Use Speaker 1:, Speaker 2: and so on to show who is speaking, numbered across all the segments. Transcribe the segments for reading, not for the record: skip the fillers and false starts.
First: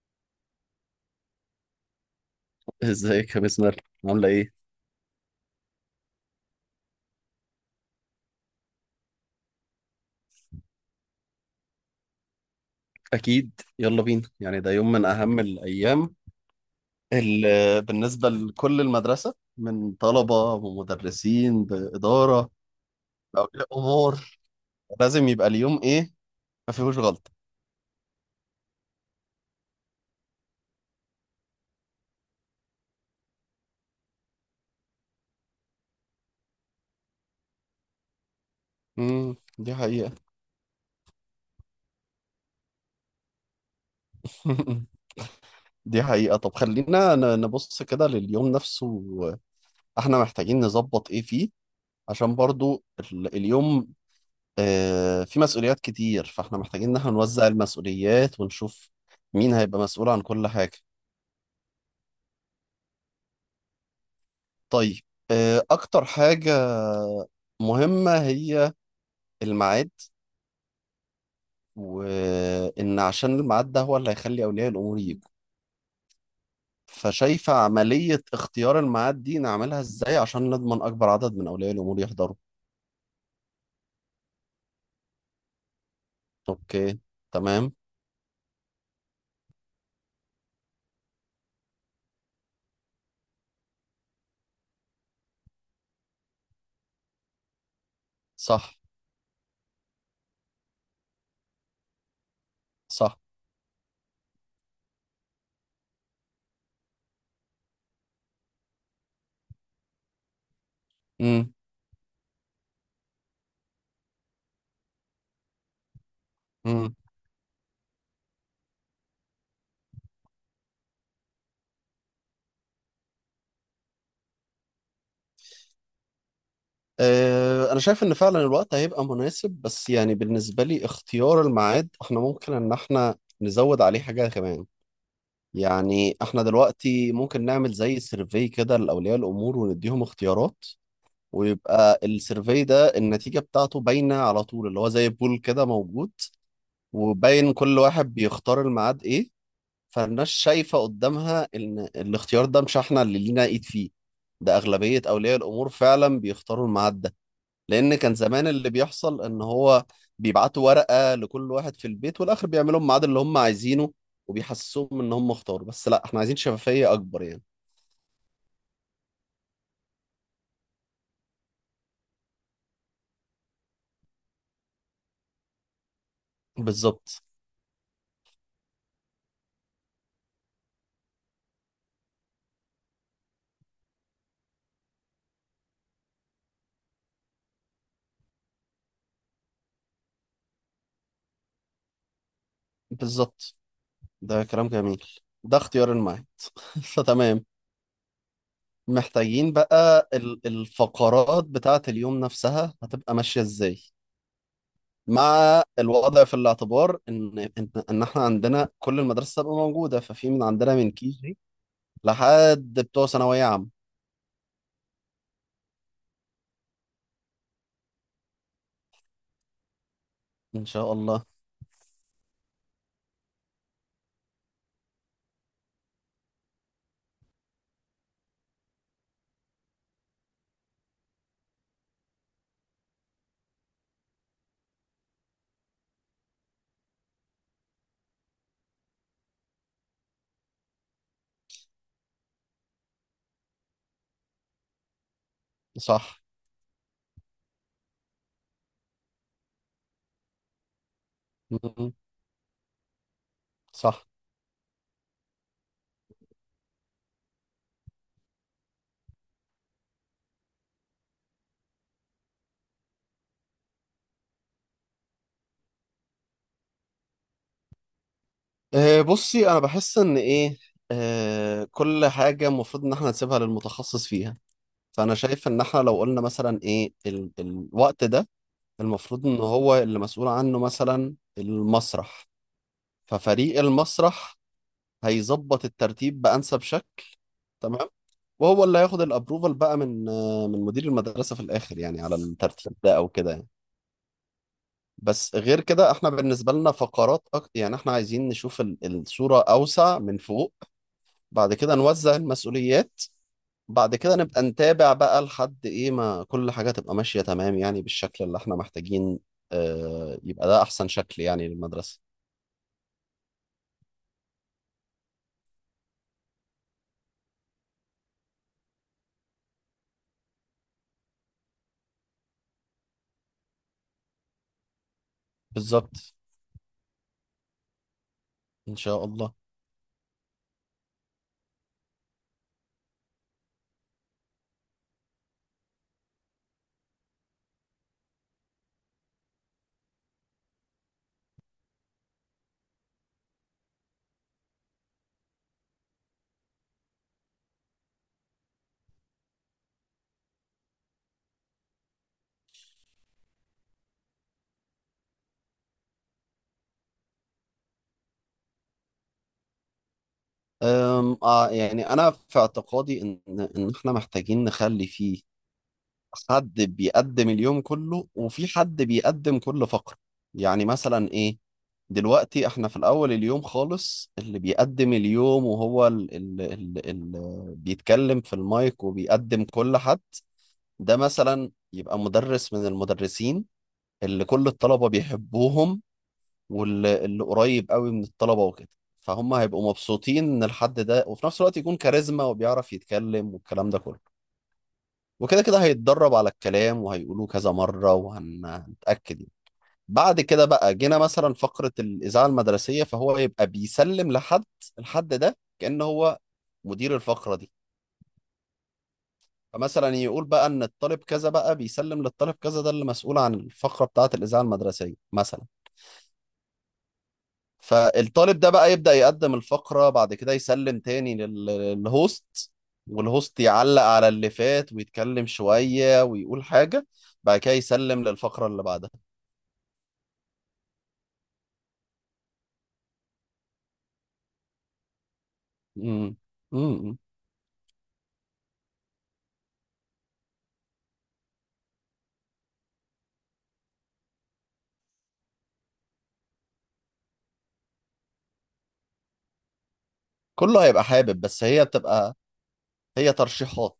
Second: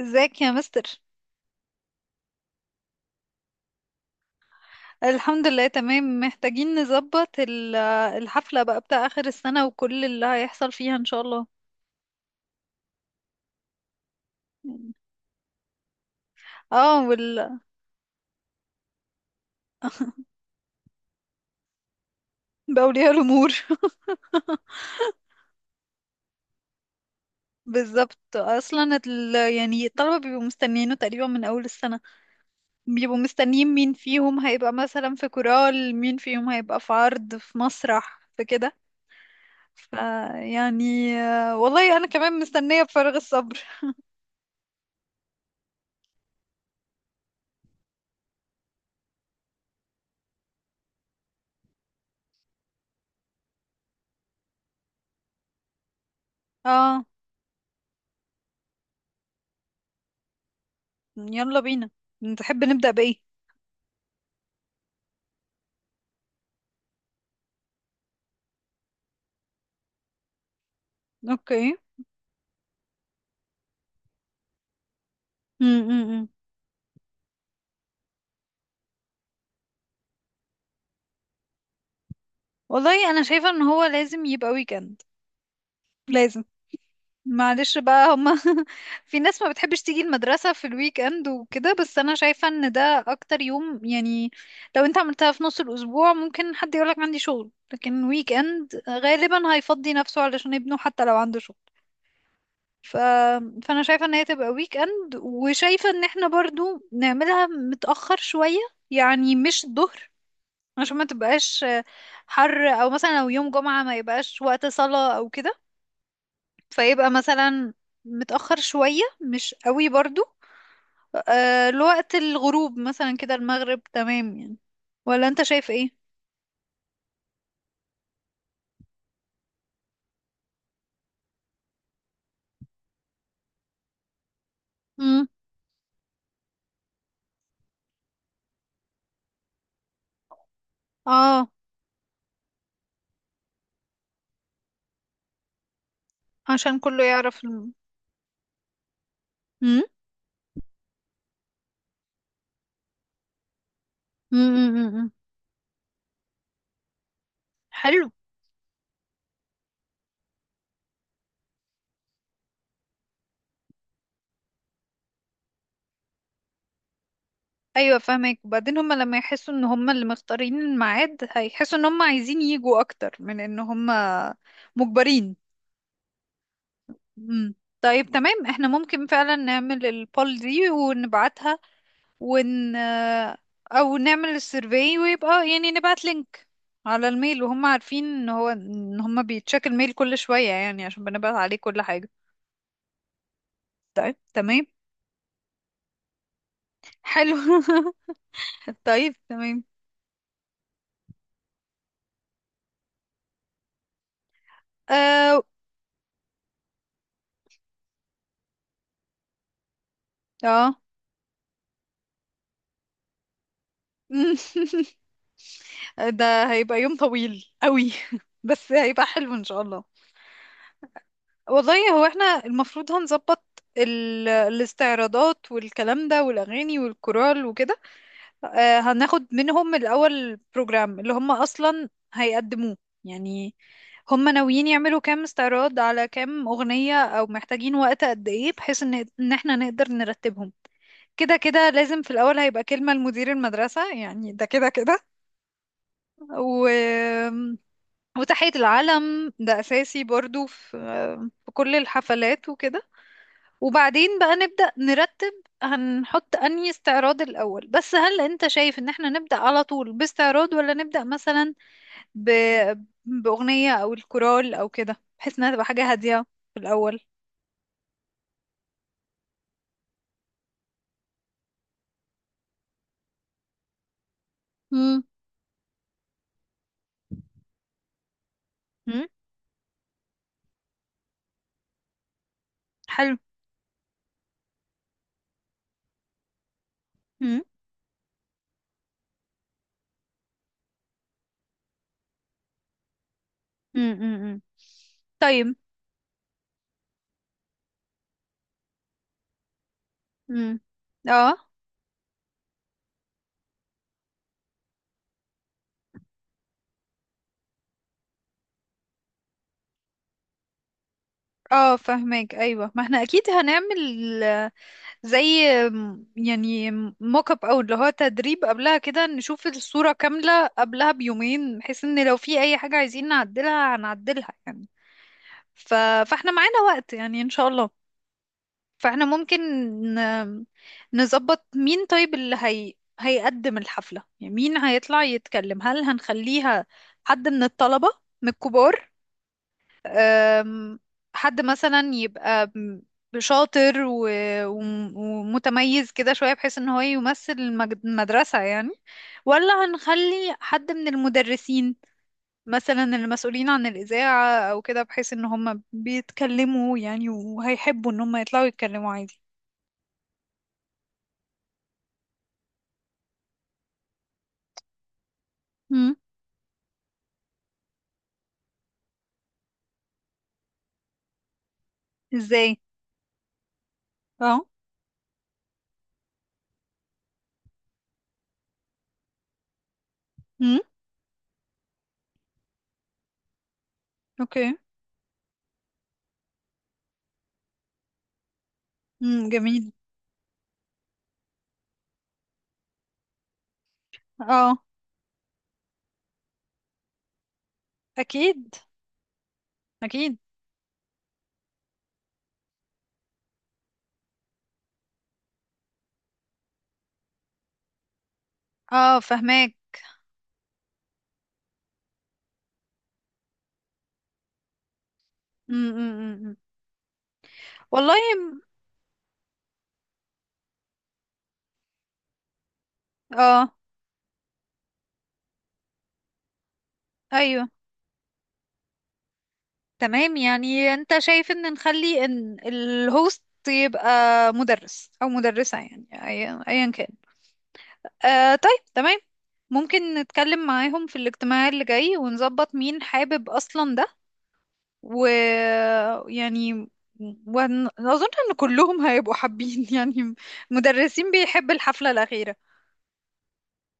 Speaker 1: ازيك يا مستر؟
Speaker 2: ازيك يا بسمة، عاملة ايه؟
Speaker 1: الحمد لله تمام. محتاجين نظبط الحفلة بقى بتاع آخر السنة وكل اللي هيحصل فيها ان شاء الله.
Speaker 2: أكيد. يلا بينا، يعني ده يوم من أهم الأيام
Speaker 1: اه.
Speaker 2: اللي بالنسبة لكل المدرسة من طلبة ومدرسين بإدارة
Speaker 1: بأولياء الأمور.
Speaker 2: بأولياء أمور. لازم يبقى اليوم ايه؟ ما فيهوش غلطة.
Speaker 1: بالظبط. اصلا يعني الطلبة بيبقوا مستنيينه تقريبا من اول السنة. بيبقوا مستنيين مين فيهم هيبقى مثلا في كورال، مين فيهم هيبقى في عرض، في مسرح، في كده.
Speaker 2: دي
Speaker 1: ف
Speaker 2: حقيقة.
Speaker 1: يعني والله انا كمان مستنية بفارغ الصبر.
Speaker 2: دي حقيقة. طب خلينا نبص كده لليوم نفسه. احنا محتاجين نظبط ايه فيه، عشان برضو اليوم في مسؤوليات كتير، فاحنا محتاجين ان
Speaker 1: اه.
Speaker 2: احنا نوزع المسؤوليات ونشوف مين هيبقى مسؤول عن كل حاجة.
Speaker 1: يلا بينا، تحب نبدأ بإيه؟
Speaker 2: طيب، اكتر حاجة مهمة هي الميعاد،
Speaker 1: اوكي.
Speaker 2: وان عشان الميعاد ده هو اللي هيخلي اولياء الامور يجوا.
Speaker 1: م -م -م.
Speaker 2: فشايفة عملية اختيار الميعاد دي نعملها ازاي عشان نضمن اكبر عدد من اولياء الامور يحضروا؟
Speaker 1: والله انا شايفه ان هو لازم يبقى ويكند. لازم.
Speaker 2: اوكي. تمام.
Speaker 1: معلش بقى هما. في ناس ما بتحبش تيجي المدرسه في الويك اند وكده، بس انا شايفه ان ده اكتر يوم يعني. لو انت عملتها في نص الاسبوع ممكن حد يقولك عندي شغل، لكن ويك
Speaker 2: صح.
Speaker 1: اند غالبا هيفضي نفسه علشان ابنه حتى لو عنده شغل. ف...
Speaker 2: صح.
Speaker 1: فانا شايفه ان هي تبقى ويك اند، وشايفه ان احنا برضو نعملها متاخر شويه. يعني مش الظهر، عشان ما تبقاش حر، او مثلا لو يوم جمعة ما يبقاش وقت صلاة او كده.
Speaker 2: امم
Speaker 1: فيبقى مثلا متأخر شوية، مش قوي برضو، لوقت الغروب مثلا، كده المغرب تمام يعني. ولا انت شايف ايه؟
Speaker 2: انا شايف ان فعلا الوقت هيبقى مناسب، بس يعني بالنسبه لي اختيار الميعاد احنا ممكن ان احنا نزود عليه حاجه كمان.
Speaker 1: امم.
Speaker 2: يعني احنا دلوقتي ممكن نعمل زي سيرفي كده لاولياء الامور، ونديهم اختيارات،
Speaker 1: اه.
Speaker 2: ويبقى السيرفي ده النتيجه بتاعته باينه على طول، اللي هو زي بول كده موجود،
Speaker 1: عشان كله يعرف
Speaker 2: وباين كل واحد بيختار الميعاد ايه.
Speaker 1: امم.
Speaker 2: فالناس شايفه قدامها ان الاختيار ده مش احنا اللي لينا ايد فيه، ده اغلبيه
Speaker 1: امم.
Speaker 2: اولياء الامور فعلا بيختاروا الميعاد ده. لان
Speaker 1: حلو.
Speaker 2: كان زمان اللي بيحصل ان هو بيبعتوا ورقه لكل واحد في البيت، والاخر بيعملوا الميعاد اللي هم عايزينه، وبيحسسوهم ان هم اختاروا، بس لا، احنا عايزين شفافيه اكبر يعني.
Speaker 1: ايوه فاهمك. وبعدين هما لما يحسوا ان هما اللي مختارين الميعاد، هيحسوا ان هما عايزين يجوا اكتر من ان هما مجبرين.
Speaker 2: بالظبط.
Speaker 1: مم. طيب تمام. احنا ممكن فعلا نعمل البول دي ونبعتها، ون او نعمل السيرفي، ويبقى يعني نبعت لينك على الميل. وهم عارفين ان هم بيتشيك الميل كل شوية يعني عشان بنبعت عليه كل حاجة.
Speaker 2: بالظبط.
Speaker 1: طيب
Speaker 2: ده
Speaker 1: تمام.
Speaker 2: كلام جميل. ده اختيار المعين.
Speaker 1: حلو.
Speaker 2: فتمام.
Speaker 1: طيب
Speaker 2: محتاجين
Speaker 1: تمام.
Speaker 2: بقى الفقرات بتاعة اليوم نفسها هتبقى ماشية ازاي،
Speaker 1: اه،
Speaker 2: مع الوضع في الاعتبار ان ان إن احنا عندنا كل المدارس تبقى موجودة، ففي من عندنا
Speaker 1: اه.
Speaker 2: من كي جي لحد بتوع ثانوية عامة.
Speaker 1: ده هيبقى يوم طويل قوي. بس هيبقى حلو ان شاء الله.
Speaker 2: ان شاء الله.
Speaker 1: والله هو احنا المفروض هنظبط الاستعراضات والكلام ده والاغاني والكورال وكده. هناخد منهم الاول بروجرام اللي هم اصلا هيقدموه يعني. هم ناويين يعملوا كام استعراض، على كام اغنية، او محتاجين وقت قد ايه، بحيث ان احنا نقدر نرتبهم. كده كده لازم في الأول هيبقى كلمة لمدير المدرسة يعني، ده كده كده.
Speaker 2: صح.
Speaker 1: و... وتحية العلم ده أساسي برضو في كل
Speaker 2: مم.
Speaker 1: الحفلات وكده.
Speaker 2: صح.
Speaker 1: وبعدين بقى نبدأ نرتب. هنحط أنهي استعراض الأول؟ بس هل أنت شايف إن احنا نبدأ على طول باستعراض، ولا نبدأ مثلا ب... بأغنية أو الكورال أو كده، بحيث إنها تبقى حاجة هادية في الأول؟
Speaker 2: أه بصي، انا بحس ان ايه. أه كل حاجه المفروض ان احنا نسيبها للمتخصص فيها.
Speaker 1: مم.
Speaker 2: فانا شايف ان احنا لو قلنا مثلا ايه ال الوقت ده،
Speaker 1: مم.
Speaker 2: المفروض ان هو اللي مسؤول عنه مثلا المسرح،
Speaker 1: حلو.
Speaker 2: ففريق المسرح هيظبط الترتيب بانسب شكل.
Speaker 1: مم.
Speaker 2: تمام. وهو اللي هياخد الابروفال بقى من من مدير المدرسه في الاخر يعني، على الترتيب ده او كده يعني.
Speaker 1: مم. مم. مم.
Speaker 2: بس
Speaker 1: طيب.
Speaker 2: غير كده احنا بالنسبة لنا فقرات أكتر، يعني احنا عايزين نشوف الصورة أوسع من فوق.
Speaker 1: مم. اه،
Speaker 2: بعد كده نوزع المسؤوليات. بعد كده نبقى نتابع بقى لحد ايه ما كل حاجة تبقى ماشية تمام، يعني بالشكل اللي احنا محتاجين. اه، يبقى ده أحسن شكل يعني
Speaker 1: اه،
Speaker 2: للمدرسة.
Speaker 1: فهمك. ايوه، ما احنا اكيد هنعمل زي يعني موك اب، او اللي هو تدريب قبلها كده، نشوف الصورة كاملة قبلها بيومين، بحيث ان لو في اي حاجة عايزين نعدلها هنعدلها يعني. ف...
Speaker 2: بالظبط.
Speaker 1: فاحنا معانا وقت يعني ان شاء الله.
Speaker 2: إن
Speaker 1: فاحنا
Speaker 2: شاء الله.
Speaker 1: ممكن ن... نظبط مين طيب اللي هيقدم الحفلة، يعني مين هيطلع يتكلم. هل هنخليها حد من الطلبة، من الكبار، أم، حد مثلا يبقى شاطر ومتميز كده شوية، بحيث ان هو يمثل المدرسة يعني. ولا هنخلي حد من المدرسين، مثلا المسؤولين عن الإذاعة او كده، بحيث ان هم بيتكلموا يعني وهيحبوا ان هم يطلعوا يتكلموا عادي؟
Speaker 2: يعني أنا في اعتقادي إن احنا محتاجين نخلي فيه
Speaker 1: مم.
Speaker 2: حد بيقدم اليوم كله، وفي حد بيقدم كل فقرة. يعني مثلا ايه، دلوقتي
Speaker 1: ازاي؟
Speaker 2: احنا في الاول اليوم خالص اللي
Speaker 1: اه.
Speaker 2: بيقدم اليوم، وهو اللي بيتكلم في المايك وبيقدم كل حد.
Speaker 1: مم.
Speaker 2: ده مثلا يبقى مدرس من المدرسين اللي كل
Speaker 1: اوكي.
Speaker 2: الطلبة بيحبوهم، واللي اللي قريب قوي من الطلبة وكده.
Speaker 1: مم.
Speaker 2: فهم هيبقوا
Speaker 1: جميل.
Speaker 2: مبسوطين ان الحد ده، وفي نفس الوقت يكون كاريزما وبيعرف يتكلم والكلام ده كله.
Speaker 1: اه.
Speaker 2: وكده كده هيتدرب على الكلام وهيقولوه كذا مرة
Speaker 1: اكيد،
Speaker 2: وهنتأكد يعني.
Speaker 1: اكيد.
Speaker 2: بعد كده بقى جينا مثلا فقرة الإذاعة المدرسية، فهو يبقى بيسلم لحد. الحد ده كأن هو مدير الفقرة دي.
Speaker 1: اه، فهماك.
Speaker 2: فمثلا يقول بقى إن الطالب كذا بقى بيسلم للطالب كذا، ده اللي مسؤول عن الفقرة بتاعة الإذاعة المدرسية مثلا.
Speaker 1: مم. مم. مم. مم. والله
Speaker 2: فالطالب ده بقى يبدأ يقدم الفقرة، بعد كده يسلم تاني للهوست. والهوست
Speaker 1: اه،
Speaker 2: يعلق على اللي فات ويتكلم شوية ويقول حاجة. بعد
Speaker 1: ايوه
Speaker 2: كده يسلم للفقرة اللي بعدها.
Speaker 1: تمام. يعني انت شايف ان نخلي ان الهوست يبقى مدرس او مدرسة يعني
Speaker 2: امم
Speaker 1: أيا كان.
Speaker 2: امم
Speaker 1: طيب تمام، ممكن نتكلم معاهم في الاجتماع اللي جاي ونظبط مين حابب اصلا ده، ويعني واظن ان كلهم هيبقوا حابين. يعني
Speaker 2: كله هيبقى
Speaker 1: مدرسين
Speaker 2: حابب، بس
Speaker 1: بيحب
Speaker 2: هي
Speaker 1: الحفلة
Speaker 2: بتبقى،
Speaker 1: الأخيرة.
Speaker 2: هي ترشيحات.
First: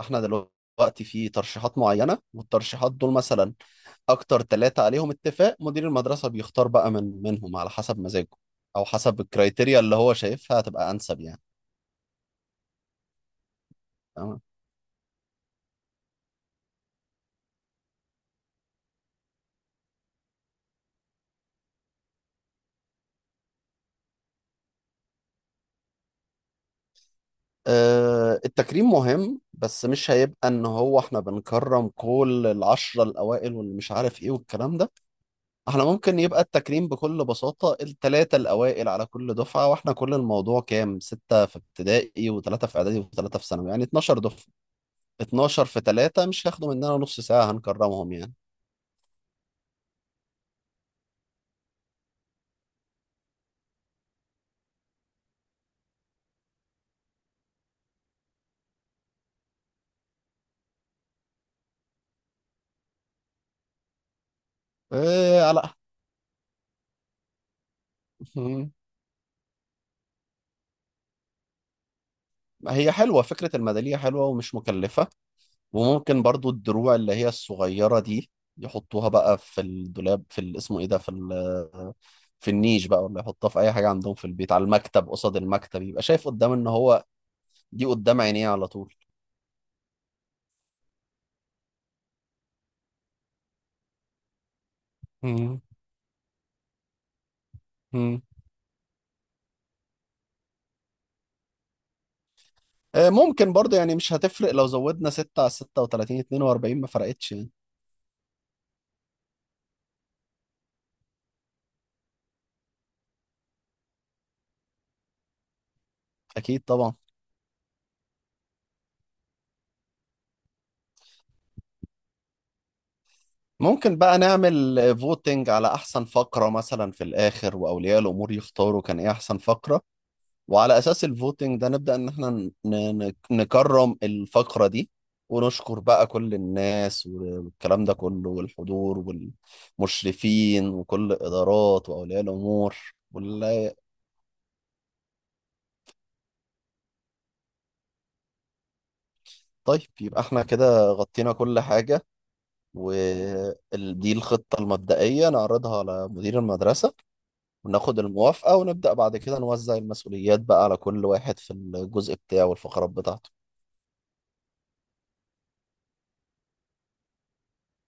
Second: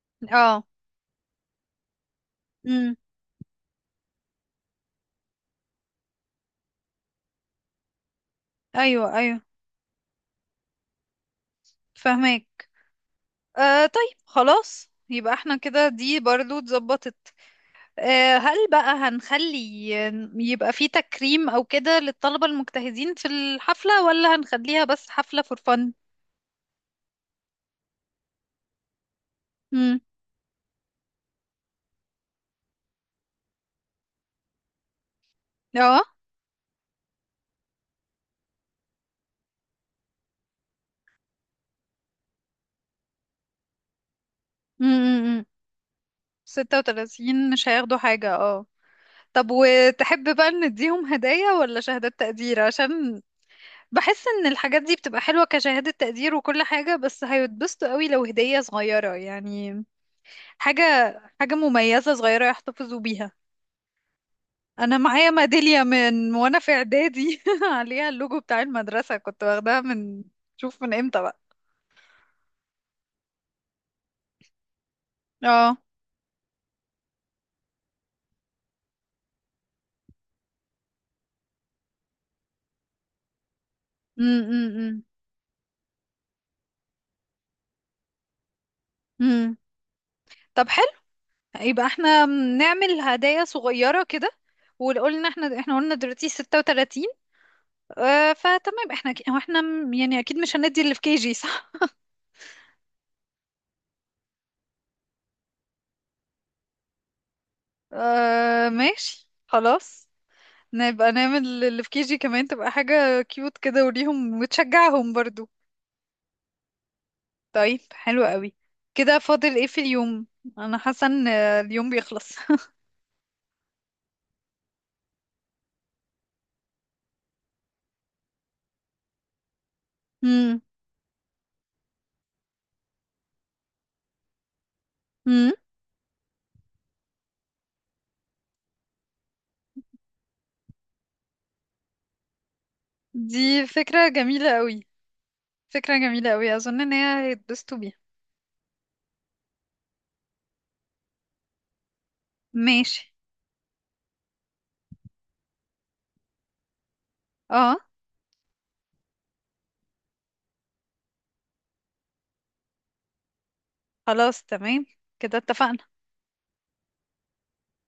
Speaker 2: احنا
Speaker 1: اه.
Speaker 2: دلوقتي في ترشيحات معينة، والترشيحات
Speaker 1: امم.
Speaker 2: دول مثلا اكتر 3 عليهم اتفاق، مدير المدرسة بيختار بقى من منهم على حسب مزاجه، او
Speaker 1: ايوه،
Speaker 2: حسب
Speaker 1: ايوه،
Speaker 2: الكرايتيريا اللي هو شايفها هتبقى انسب يعني.
Speaker 1: فهمك. طيب
Speaker 2: تمام.
Speaker 1: خلاص، يبقى احنا كده دي برضو اتظبطت. هل بقى هنخلي يبقى في تكريم أو كده للطلبة المجتهدين في الحفلة، ولا هنخليها بس حفلة فور فن؟
Speaker 2: أه التكريم مهم، بس
Speaker 1: امم.
Speaker 2: مش هيبقى ان هو احنا بنكرم كل العشرة الاوائل واللي مش عارف ايه والكلام ده. احنا
Speaker 1: اه.
Speaker 2: ممكن يبقى التكريم بكل بساطة التلاتة الأوائل على كل دفعة، واحنا كل الموضوع كام؟ 6 في ابتدائي وتلاتة في إعدادي وتلاتة في ثانوي، يعني 12 دفعة.
Speaker 1: امم.
Speaker 2: 12 في تلاتة مش هياخدوا
Speaker 1: ستة
Speaker 2: مننا نص
Speaker 1: وتلاتين
Speaker 2: ساعة،
Speaker 1: مش هياخدوا
Speaker 2: هنكرمهم يعني.
Speaker 1: حاجة. اه. طب وتحب بقى نديهم هدايا ولا شهادات تقدير؟ عشان بحس ان الحاجات دي بتبقى حلوة كشهادة تقدير وكل حاجة، بس هيتبسطوا قوي لو هدية صغيرة يعني. حاجة حاجة مميزة صغيرة يحتفظوا بيها. انا معايا
Speaker 2: إيه على.
Speaker 1: ميداليه من وانا في اعدادي، عليها اللوجو بتاع
Speaker 2: مم.
Speaker 1: المدرسه. كنت واخداها من، شوف من امتى بقى.
Speaker 2: هي حلوة، فكرة الميدالية حلوة ومش مكلفة.
Speaker 1: اه.
Speaker 2: وممكن برضو الدروع اللي هي الصغيرة دي، يحطوها بقى في الدولاب، في اسمه ايه ده، في في النيش بقى، ولا يحطها في اي حاجه عندهم في البيت على
Speaker 1: امم.
Speaker 2: المكتب قصاد المكتب، يبقى شايف قدام ان هو دي قدام عينيه على طول.
Speaker 1: امم. طب حلو. يبقى احنا نعمل هدايا صغيره كده. وقلنا،
Speaker 2: مم.
Speaker 1: احنا قلنا دلوقتي 36.
Speaker 2: مم.
Speaker 1: فتمام. احنا هو احنا يعني اكيد مش هندي اللي في كي جي، صح؟
Speaker 2: ممكن برضه، يعني مش هتفرق لو زودنا 6 على 36، 42 ما فرقتش يعني.
Speaker 1: آه، ماشي. خلاص نبقى نعمل اللي في كي جي كمان، تبقى حاجه كيوت كده وليهم وتشجعهم برضو.
Speaker 2: اكيد طبعا.
Speaker 1: طيب حلو قوي. كده فاضل ايه في اليوم؟ انا حاسه ان اليوم بيخلص.
Speaker 2: ممكن بقى نعمل فوتنج على احسن فقرة مثلا في الاخر، واولياء الامور يختاروا كان ايه احسن فقرة.
Speaker 1: امم.
Speaker 2: وعلى اساس الفوتنج ده نبدأ ان احنا نكرم الفقرة دي،
Speaker 1: امم.
Speaker 2: ونشكر بقى كل الناس والكلام ده كله، والحضور والمشرفين وكل الادارات واولياء الامور،
Speaker 1: دي
Speaker 2: وال-
Speaker 1: فكره جميله قوي، فكره جميله قوي. اظن ان هي هيتبسطوا بيها.
Speaker 2: طيب يبقى احنا كده غطينا كل حاجة.
Speaker 1: ماشي.
Speaker 2: ودي الخطة المبدئية، نعرضها على مدير المدرسة
Speaker 1: اه
Speaker 2: وناخد الموافقة، ونبدأ بعد كده نوزع المسؤوليات بقى على كل واحد في الجزء بتاعه والفقرات بتاعته.
Speaker 1: خلاص تمام كده اتفقنا.